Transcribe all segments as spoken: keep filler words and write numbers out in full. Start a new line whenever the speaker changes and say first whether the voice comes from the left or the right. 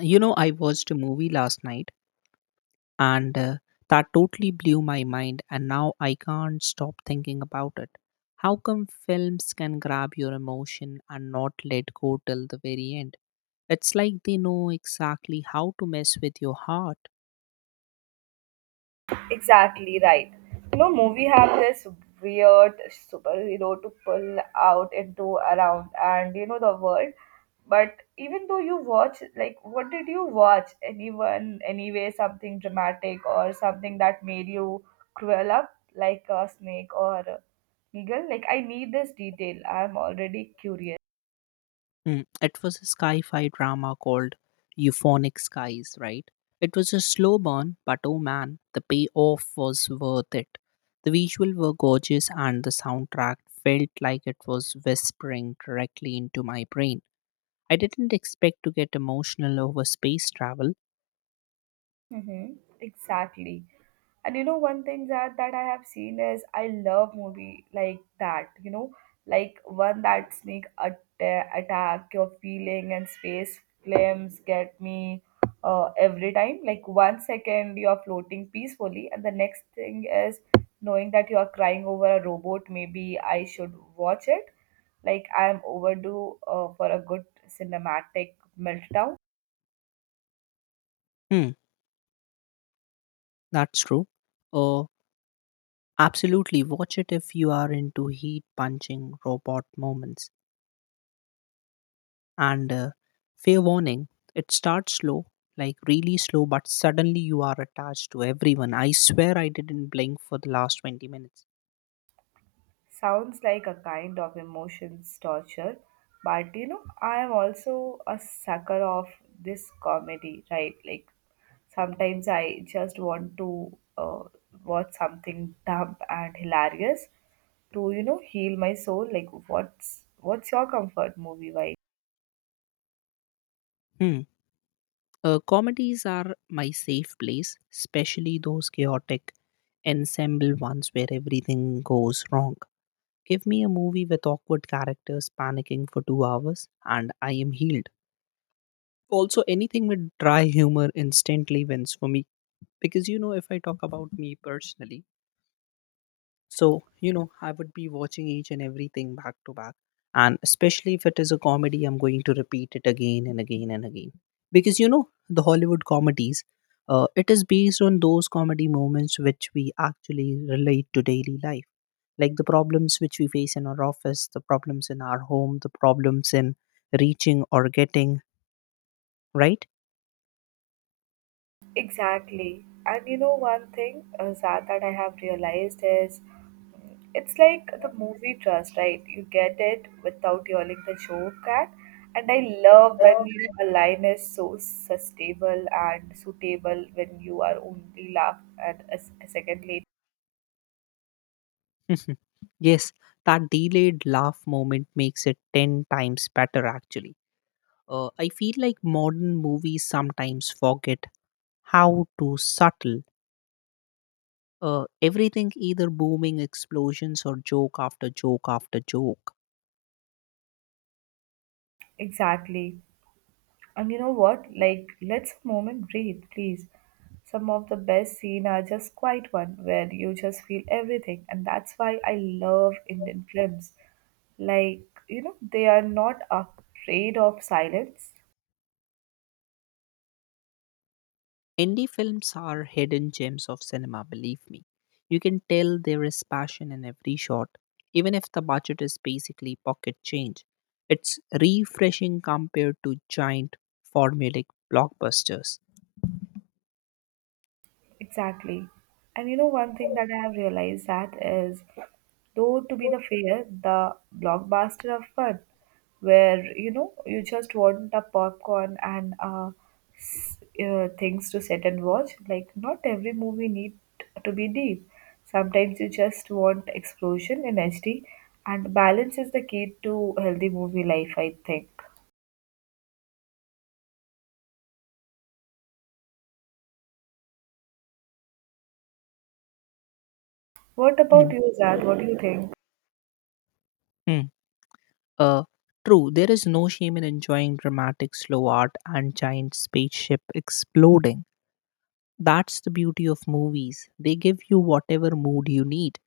left: You know, I watched a movie last night and uh, that totally blew my mind, and now I can't stop thinking about it. How come films can grab your emotion and not let go till the very end? It's like they know exactly how to mess with your heart.
right: Exactly right. You know, movie have this weird superhero to pull out into around and you know the world. But even though you watch, like, what did you watch? Anyone, anyway, something dramatic or something that made you curl up like a snake or a eagle? Like, I need this detail. I'm already curious.
left: Mm, it was a sci fi drama called Euphonic Skies, right? It was a slow burn, but oh man, the payoff was worth it. The visuals were gorgeous, and the soundtrack felt like it was whispering directly into my brain. I didn't expect to get emotional over space travel.
right: Mm-hmm. Exactly. And you know, one thing that that I have seen is I love movie like that. You know, like one that sneak atta- attack your feeling and space films get me uh, every time. Like one second you are floating peacefully, and the next thing is knowing that you are crying over a robot. Maybe I should watch it. Like I am overdue uh, for a good cinematic meltdown.
left: Hmm, that's true. Uh, absolutely, watch it if you are into heat punching robot moments. And uh, Fair warning, it starts slow, like really slow, but suddenly you are attached to everyone. I swear I didn't blink for the last twenty minutes.
right: Sounds like a kind of emotions torture, but you know, I am also a sucker of this comedy, right? Like sometimes I just want to uh, watch something dumb and hilarious to you know heal my soul. Like what's what's your comfort movie vibe?
left: Hmm. Uh, comedies are my safe place, especially those chaotic ensemble ones where everything goes wrong. Give me a movie with awkward characters panicking for two hours, and I am healed. Also, anything with dry humor instantly wins for me. Because you know, if I talk about me personally, So, you know, I would be watching each and everything back to back. And especially if it is a comedy, I'm going to repeat it again and again and again. Because, you know, the Hollywood comedies, uh, it is based on those comedy moments which we actually relate to daily life. Like the problems which we face in our office, the problems in our home, the problems in reaching or getting, right?
right: Exactly. And you know, one thing uh, Zad, that I have realized is, it's like the movie trust, right? You get it without yelling the joke at. And I love when you know, a line is so sustainable and suitable when you are only laugh at a, s- a second later.
left: Yes, that delayed laugh moment makes it ten times better actually. Uh, I feel like modern movies sometimes forget how to subtle uh, everything, either booming explosions or joke after joke after joke.
right: Exactly. And you know what? Like, let's a moment breathe, please. Some of the best scene are just quiet one where you just feel everything, and that's why I love Indian films. Like, you know, they are not afraid of silence.
left: Indie films are hidden gems of cinema, believe me. You can tell there is passion in every shot, even if the budget is basically pocket change. It's refreshing compared to giant formulaic blockbusters.
right: Exactly. And you know, one thing that I have realized that is, though to be the fair, the blockbuster of fun, where you know you just want a popcorn and uh, s- uh, things to sit and watch. Like not every movie need to be deep. Sometimes you just want explosion in H D, and balance is the key to healthy movie life. I think. What about you, Zad? What do you think?
left: Uh, true, there is no shame in enjoying dramatic slow art and giant spaceship exploding. That's the beauty of movies. They give you whatever mood you need.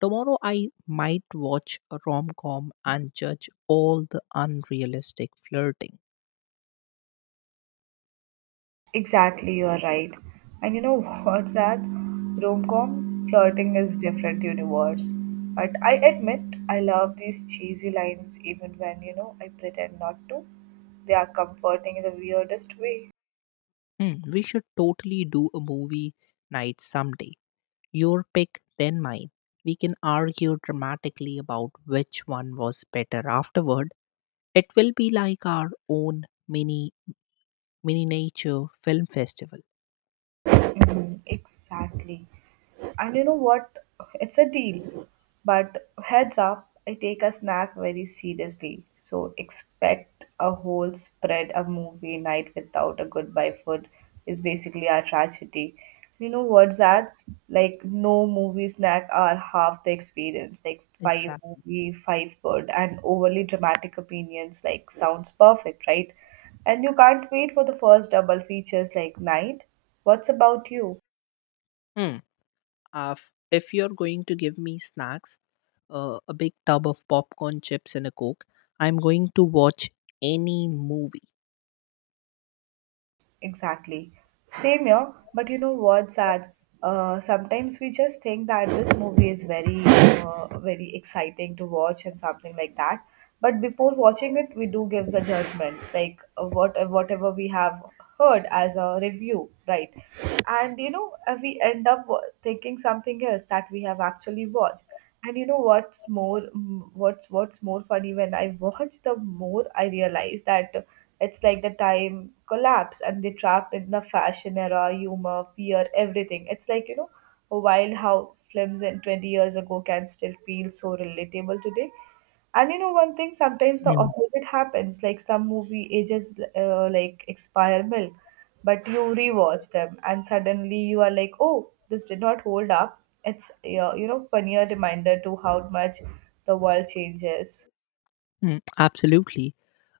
left: Tomorrow, I might watch a rom com and judge all the unrealistic flirting.
right: Exactly, you are right. And you know, what's that? Rom-com flirting is different universe. But I admit I love these cheesy lines even when, you know, I pretend not to. They are comforting in the weirdest way.
left: Hmm, we should totally do a movie night someday. Your pick, then mine. We can argue dramatically about which one was better afterward. It will be like our own mini mini nature film festival.
right: Mm, exactly. And you know what? It's a deal. But heads up, I take a snack very seriously. So expect a whole spread of movie night without a goodbye food is basically a tragedy. You know what's that? Like no movie snack are half the experience. Like five
left: Exactly.
right: movie, five good, and overly dramatic opinions like sounds perfect, right? And you can't wait for the first double features like night. What's about you?
left: Hmm. Uh, f- if you're going to give me snacks, uh, a big tub of popcorn, chips, and a coke, I'm going to watch any movie.
right: Exactly. Same here, but you know what's sad? Uh, sometimes we just think that this movie is very, uh, very exciting to watch and something like that. But before watching it, we do give the judgments, like uh, what uh, whatever we have heard as a review, right? And you know, uh, we end up wa- thinking something else that we have actually watched. And you know what's more, mm, what's what's more funny when I watch the more I realize that it's like the time collapse and they trapped in the fashion era, humor, fear, everything. It's like, you know, wild how films in twenty years ago can still feel so relatable today. And you know, one thing, sometimes the
left: Mm.
right: opposite happens. Like some movie ages uh, like expire milk, but you rewatch them and suddenly you are like, oh, this did not hold up. It's, uh, you know, funnier reminder to how much the world changes.
left: Mm, absolutely.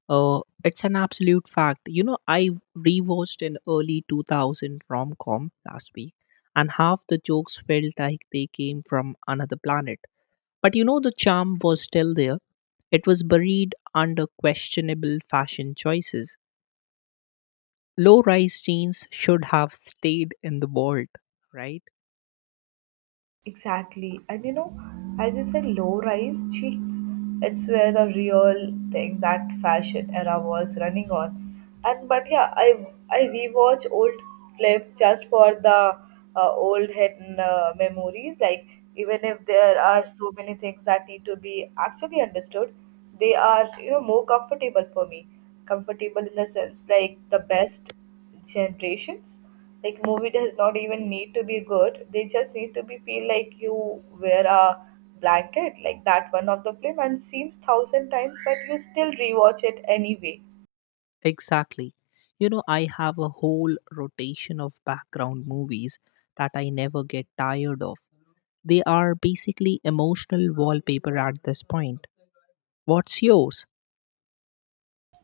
left: Uh, it's an absolute fact. You know, I rewatched an early two thousand rom com last week, and half the jokes felt like they came from another planet. But you know, the charm was still there. It was buried under questionable fashion choices. Low rise jeans should have stayed in the vault, right?
right: Exactly. And you know, as you said, low rise jeans, it's where the real thing that fashion era was running on. And but yeah, I I rewatch old clip just for the uh, old head uh, memories. Like even if there are so many things that need to be actually understood, they are you know more comfortable for me. Comfortable in the sense like the best generations. Like movie does not even need to be good. They just need to be feel like you wear a blanket, like that one of the film and seems thousand times, but you still rewatch it anyway.
left: Exactly. You know, I have a whole rotation of background movies that I never get tired of. They are basically emotional wallpaper at this point. What's yours?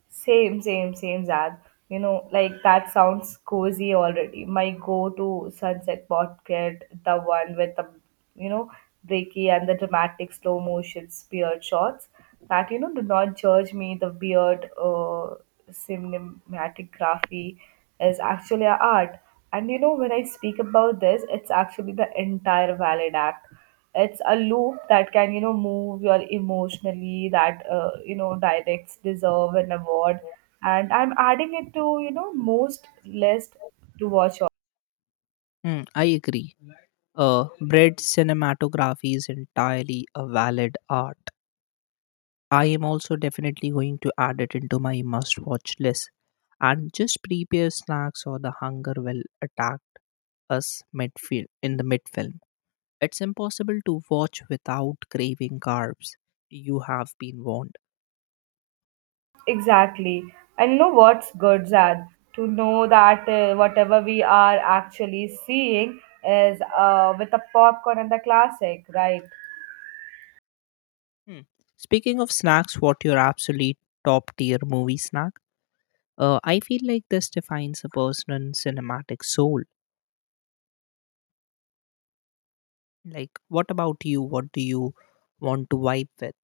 right: Same, same, same, Zad. You know, like that sounds cozy already. My go-to sunset portrait, the one with the, you know, breaky and the dramatic slow motion spear shots that, you know, do not judge me. The weird uh, cinematography is actually a art. And, you know, when I speak about this, it's actually the entire valid act, it's a loop that can you know move your emotionally, that uh, you know directs deserve an award, and I'm adding it to you know most list to watch on.
left: Hmm, I agree. Uh, bread cinematography is entirely a valid art. I am also definitely going to add it into my must watch list and just prepare snacks or the hunger will attack us midfield in the midfilm. It's impossible to watch without craving carbs. You have been warned.
right: Exactly, and you know what's good, Zan, to know that uh, whatever we are actually seeing is uh, with a popcorn and the classic, right?
left: Hmm. Speaking of snacks, what your absolute top tier movie snack? Uh, I feel like this defines a person's cinematic soul. Like, what about you? What do you want to vibe with?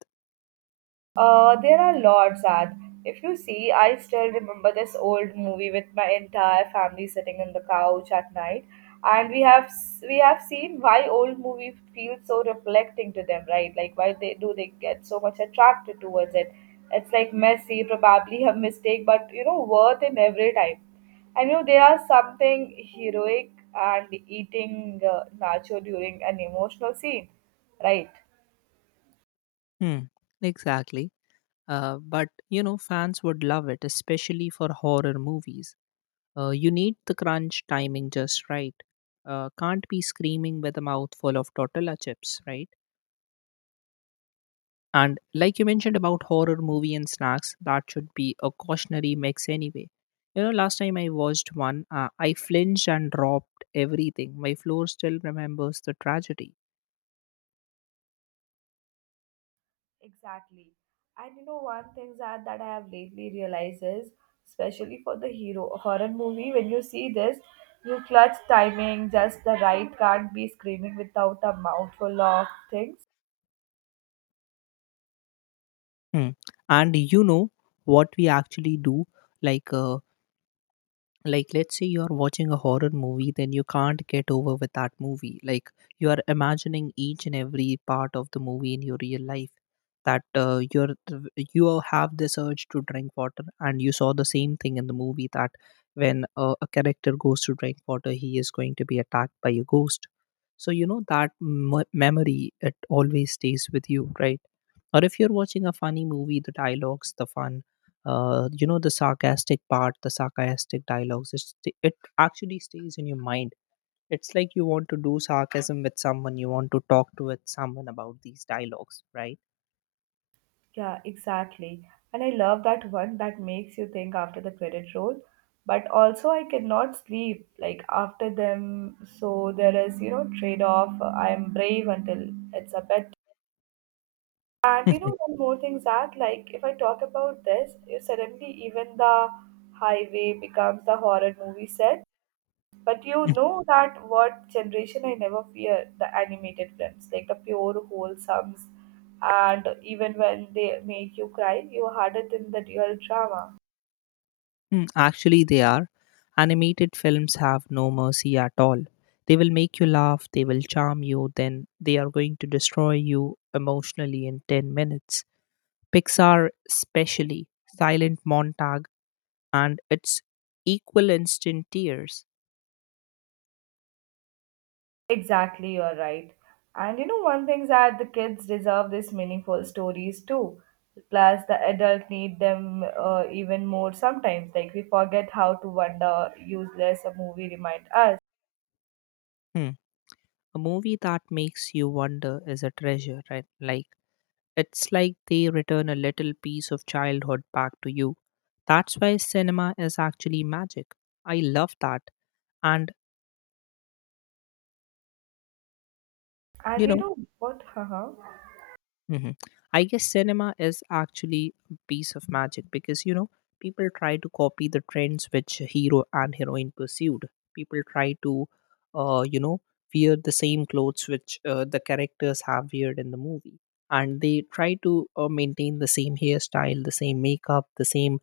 right: Uh, there are lots that, if you see, I still remember this old movie with my entire family sitting on the couch at night, and we have s- we have seen why old movies feel so reflecting to them, right? Like why they do they get so much attracted towards it? It's like messy, probably a mistake, but you know worth in every time. I know there are something heroic and eating uh, nacho during an emotional scene, right?
left: Hmm, exactly. Uh, but you know, fans would love it, especially for horror movies. Uh, you need the crunch timing just right. Uh, can't be screaming with a mouthful of tortilla chips, right? And like you mentioned about horror movie and snacks, that should be a cautionary mix anyway. You know, last time I watched one, uh, I flinched and dropped everything. My floor still remembers the tragedy.
right: Exactly. And you know, one thing that, that I have lately realized is, especially for the hero horror movie, when you see this, you clutch timing, just the right can't be screaming without a mouthful of things.
left: Hmm. And you know what we actually do? Like, uh, like, let's say you're watching a horror movie, then you can't get over with that movie. Like you are imagining each and every part of the movie in your real life, that uh, you're you have this urge to drink water and you saw the same thing in the movie, that when uh, a character goes to drink water he is going to be attacked by a ghost. So you know that m- memory it always stays with you, right? Or if you're watching a funny movie, the dialogues, the fun, uh, you know, the sarcastic part, the sarcastic dialogues, it's, it actually stays in your mind. It's like you want to do sarcasm with someone, you want to talk to with someone about these dialogues, right?
right: Yeah, exactly. And I love that one that makes you think after the credit roll. But also, I cannot sleep like after them. So there is, you know, trade off. I'm brave until it's a bedtime. And you know, one more thing, Zad, like if I talk about this, eh, suddenly even the highway becomes the horror movie set. But you know that what generation I never fear the animated films, like the pure wholesomes, and even when they make you cry, you are harder than the real drama.
left: Mm, actually, they are. Animated films have no mercy at all. They will make you laugh, they will charm you, then they are going to destroy you emotionally in ten minutes. Pixar, especially, silent montages and its equal instant tears.
right: Exactly, you're right. And you know, one thing's that the kids deserve these meaningful stories too. Plus, the adult need them uh, even more sometimes. Like we forget how to wonder, useless a movie remind us.
left: Hmm. A movie that makes you wonder is a treasure, right? Like it's like they return a little piece of childhood back to you. That's why cinema is actually magic. I love that. And
right: And
left: you
right: you
left: know,
right: know what? Haha.
left: hmm, I guess cinema is actually a piece of magic because you know people try to copy the trends which hero and heroine pursued. People try to, uh, you know, wear the same clothes which uh, the characters have weared in the movie, and they try to uh, maintain the same hairstyle, the same makeup, the same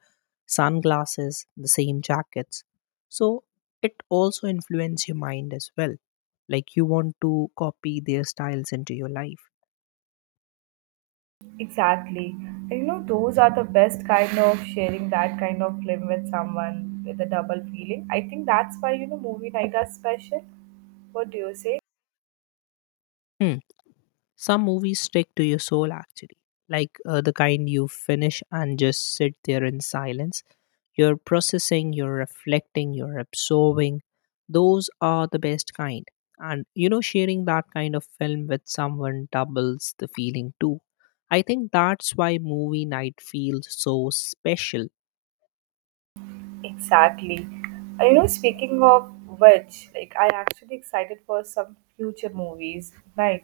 left: sunglasses, the same jackets. So it also influences your mind as well. Like you want to copy their styles into your life.
right: Exactly. And you know, those are the best kind of sharing that kind of film with someone with a double feeling. I think that's why you know movie night are special. What do you say?
left: Hmm. Some movies stick to your soul actually, like uh, the kind you finish and just sit there in silence. You're processing, you're reflecting, you're absorbing. Those are the best kind. And you know, sharing that kind of film with someone doubles the feeling too. I think that's why movie night feels so special.
right: Exactly. Uh, You know, speaking of which, like I actually excited for some future movies, right?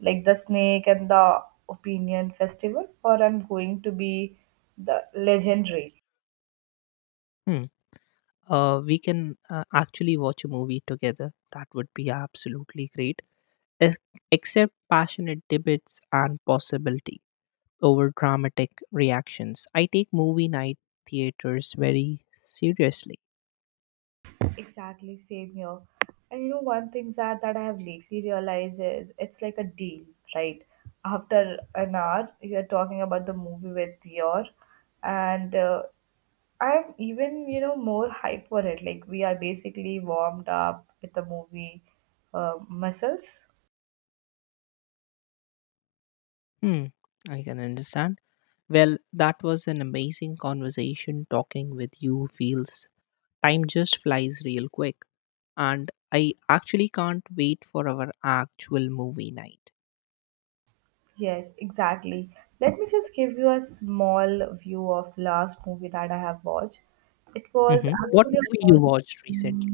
right: Like The Snake and the Opinion Festival, or I'm going to be the legendary.
left: Hmm. Uh, we can uh, actually watch a movie together. That would be absolutely great. e- Except passionate debates and possibility over dramatic reactions. I take movie night theaters very seriously.
right: Exactly, same here. And you know, one thing that that I have lately realized is, it's like a deal, right? After an hour, you're talking about the movie with your, and uh, I'm even, you know, more hype for it. Like we are basically warmed up with the movie uh, muscles.
left: Hmm, I can understand. Well, that was an amazing conversation. Talking with you feels time just flies real quick. And I actually can't wait for our actual movie night.
right: Yes, exactly. Let me just give you a small view of last movie that I have watched. It was
left: Mhm. What
right: actually a
left: movie
right: horror.
left: you watched recently?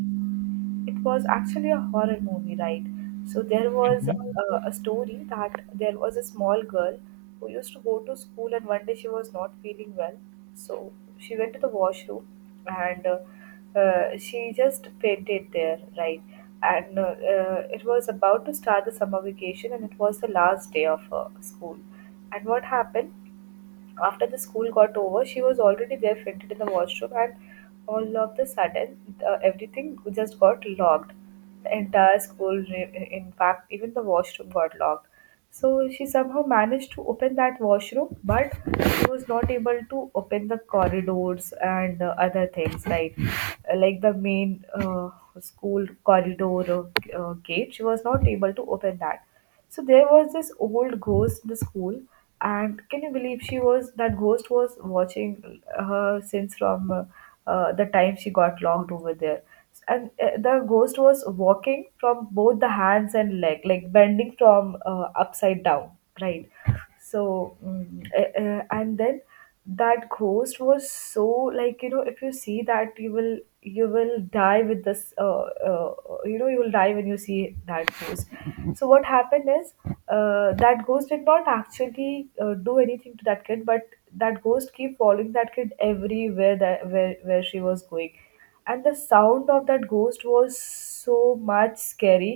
right: It was actually a horror movie, right? So there was a,
left: Mhm.
right: a story that there was a small girl who used to go to school, and one day she was not feeling well, so she went to the washroom, and uh, uh, she just fainted there, right? And uh, uh, it was about to start the summer vacation, and it was the last day of uh, school. And what happened, after the school got over, she was already there fainted in the washroom, and all of the sudden, uh, everything just got locked. The entire school, re- in fact, even the washroom got locked. So she somehow managed to open that washroom, but she was not able to open the corridors and uh, other things like like the main uh, school corridor uh, uh, gate. She was not able to open that. So there was this old ghost in the school, and can you believe she was that ghost was watching her since from uh, uh, the time she got locked over there. And uh, the ghost was walking from both the hands and leg, like bending from uh, upside down, right? So, mm, uh, uh, and then that ghost was so, like you know, if you see that, you will you will die with this uh, uh, you know, you will die when you see that ghost. So what happened is, uh, that ghost did not actually uh, do anything to that kid, but that ghost keep following that kid everywhere, that where, where she was going. And the sound of that ghost was so much scary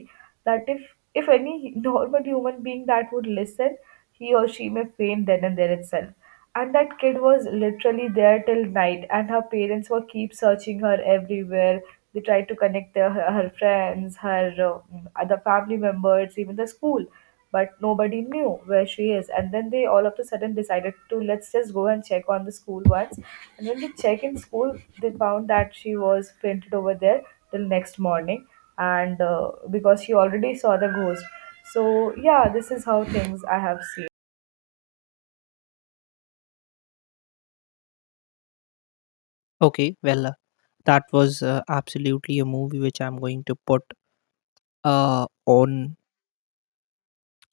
right: that if if any normal human being that would listen, he or she may faint then and there itself. And that kid was literally there till night, and her parents were keep searching her everywhere. They tried to connect their, her, her friends, her uh, other family members, even the school, but nobody knew where she is. And then they all of a sudden decided to let's just go and check on the school once. And when they check in school, they found that she was printed over there till next morning, and uh, because she already saw the ghost. So yeah, this is how things I have seen.
left: Okay, well, uh, that was uh, absolutely a movie which I'm going to put uh on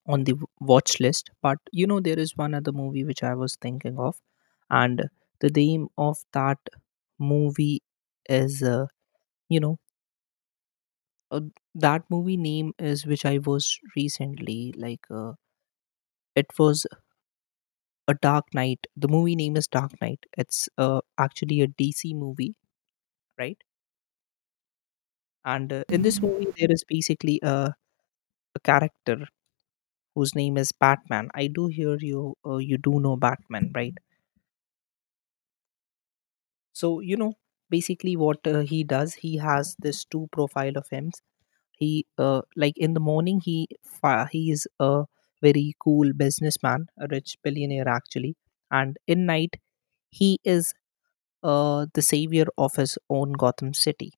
left: on the w- watch list. But you know there is one other movie which I was thinking of, and the name of that movie is uh, you know uh, that movie name is which I was recently like uh, it was a Dark Knight. The movie name is Dark Knight. It's uh, actually a DC movie, right? And uh, in this movie there is basically a, a character whose name is Batman. I do hear you, uh, you do know Batman, right? So you know basically what uh, he does, he has this two profile of him. He uh, like in the morning he fa- he is a very cool businessman, a rich billionaire actually, and in night he is uh, the savior of his own Gotham City.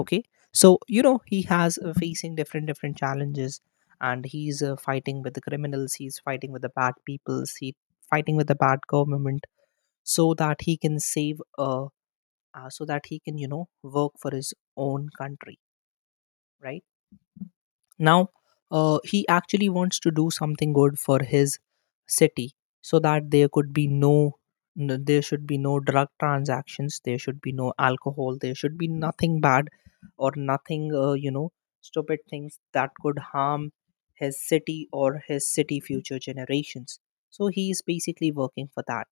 left: Okay, so you know he has uh, facing different different challenges, and he's uh, fighting with the criminals, he's fighting with the bad peoples, he fighting with the bad government, so that he can save uh, uh, so that he can you know work for his own country, right? Now uh, he actually wants to do something good for his city, so that there could be no n- there should be no drug transactions, there should be no alcohol, there should be nothing bad, or nothing uh, you know stupid things that could harm his city or his city future generations. So he is basically working for that.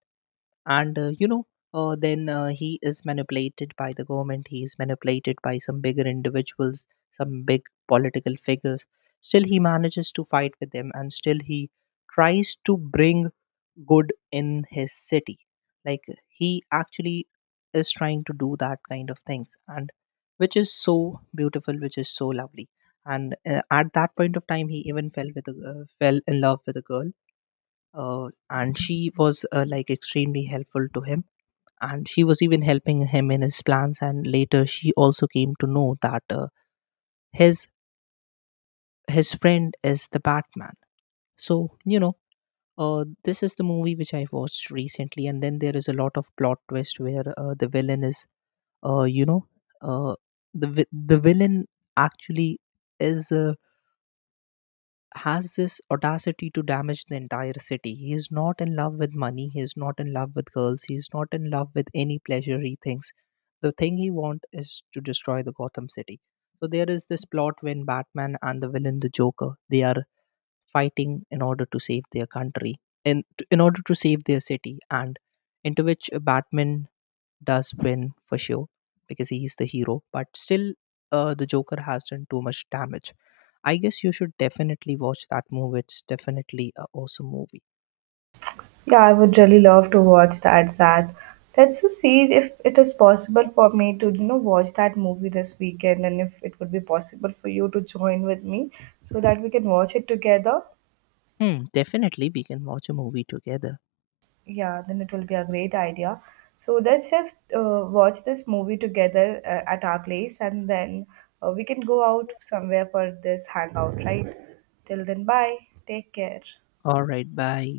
left: And uh, you know uh, then uh, he is manipulated by the government, he is manipulated by some bigger individuals, some big political figures. Still he manages to fight with them and still he tries to bring good in his city. Like he actually is trying to do that kind of things, and which is so beautiful, which is so lovely. And uh, at that point of time he even fell with a, uh, fell in love with a girl. Uh, and she was uh, like extremely helpful to him, and she was even helping him in his plans, and later she also came to know that uh, his his friend is the Batman. So you know, uh, this is the movie which I watched recently. And then there is a lot of plot twist where uh, the villain is uh, you know uh, the vi- the villain actually is uh, has this audacity to damage the entire city. He is not in love with money. He is not in love with girls. He is not in love with any pleasure he thinks. The thing he wants is to destroy the Gotham City. So there is this plot when Batman and the villain, the Joker, they are fighting in order to save their country, in in order to save their city, and into which Batman does win for sure because he's the hero, but still, uh, the Joker has done too much damage. I guess you should definitely watch that movie. It's definitely an awesome movie.
right: Yeah, I would really love to watch that, Sad. Let's just see if it is possible for me to, you know, watch that movie this weekend, and if it would be possible for you to join with me so that we can watch it together.
left: Hmm, definitely we can watch a movie together.
right: Yeah, then it will be a great idea. So let's just uh, watch this movie together uh, at our place, and then uh, we can go out somewhere for this hangout, right? Till then, bye. Take care.
left: All right, bye.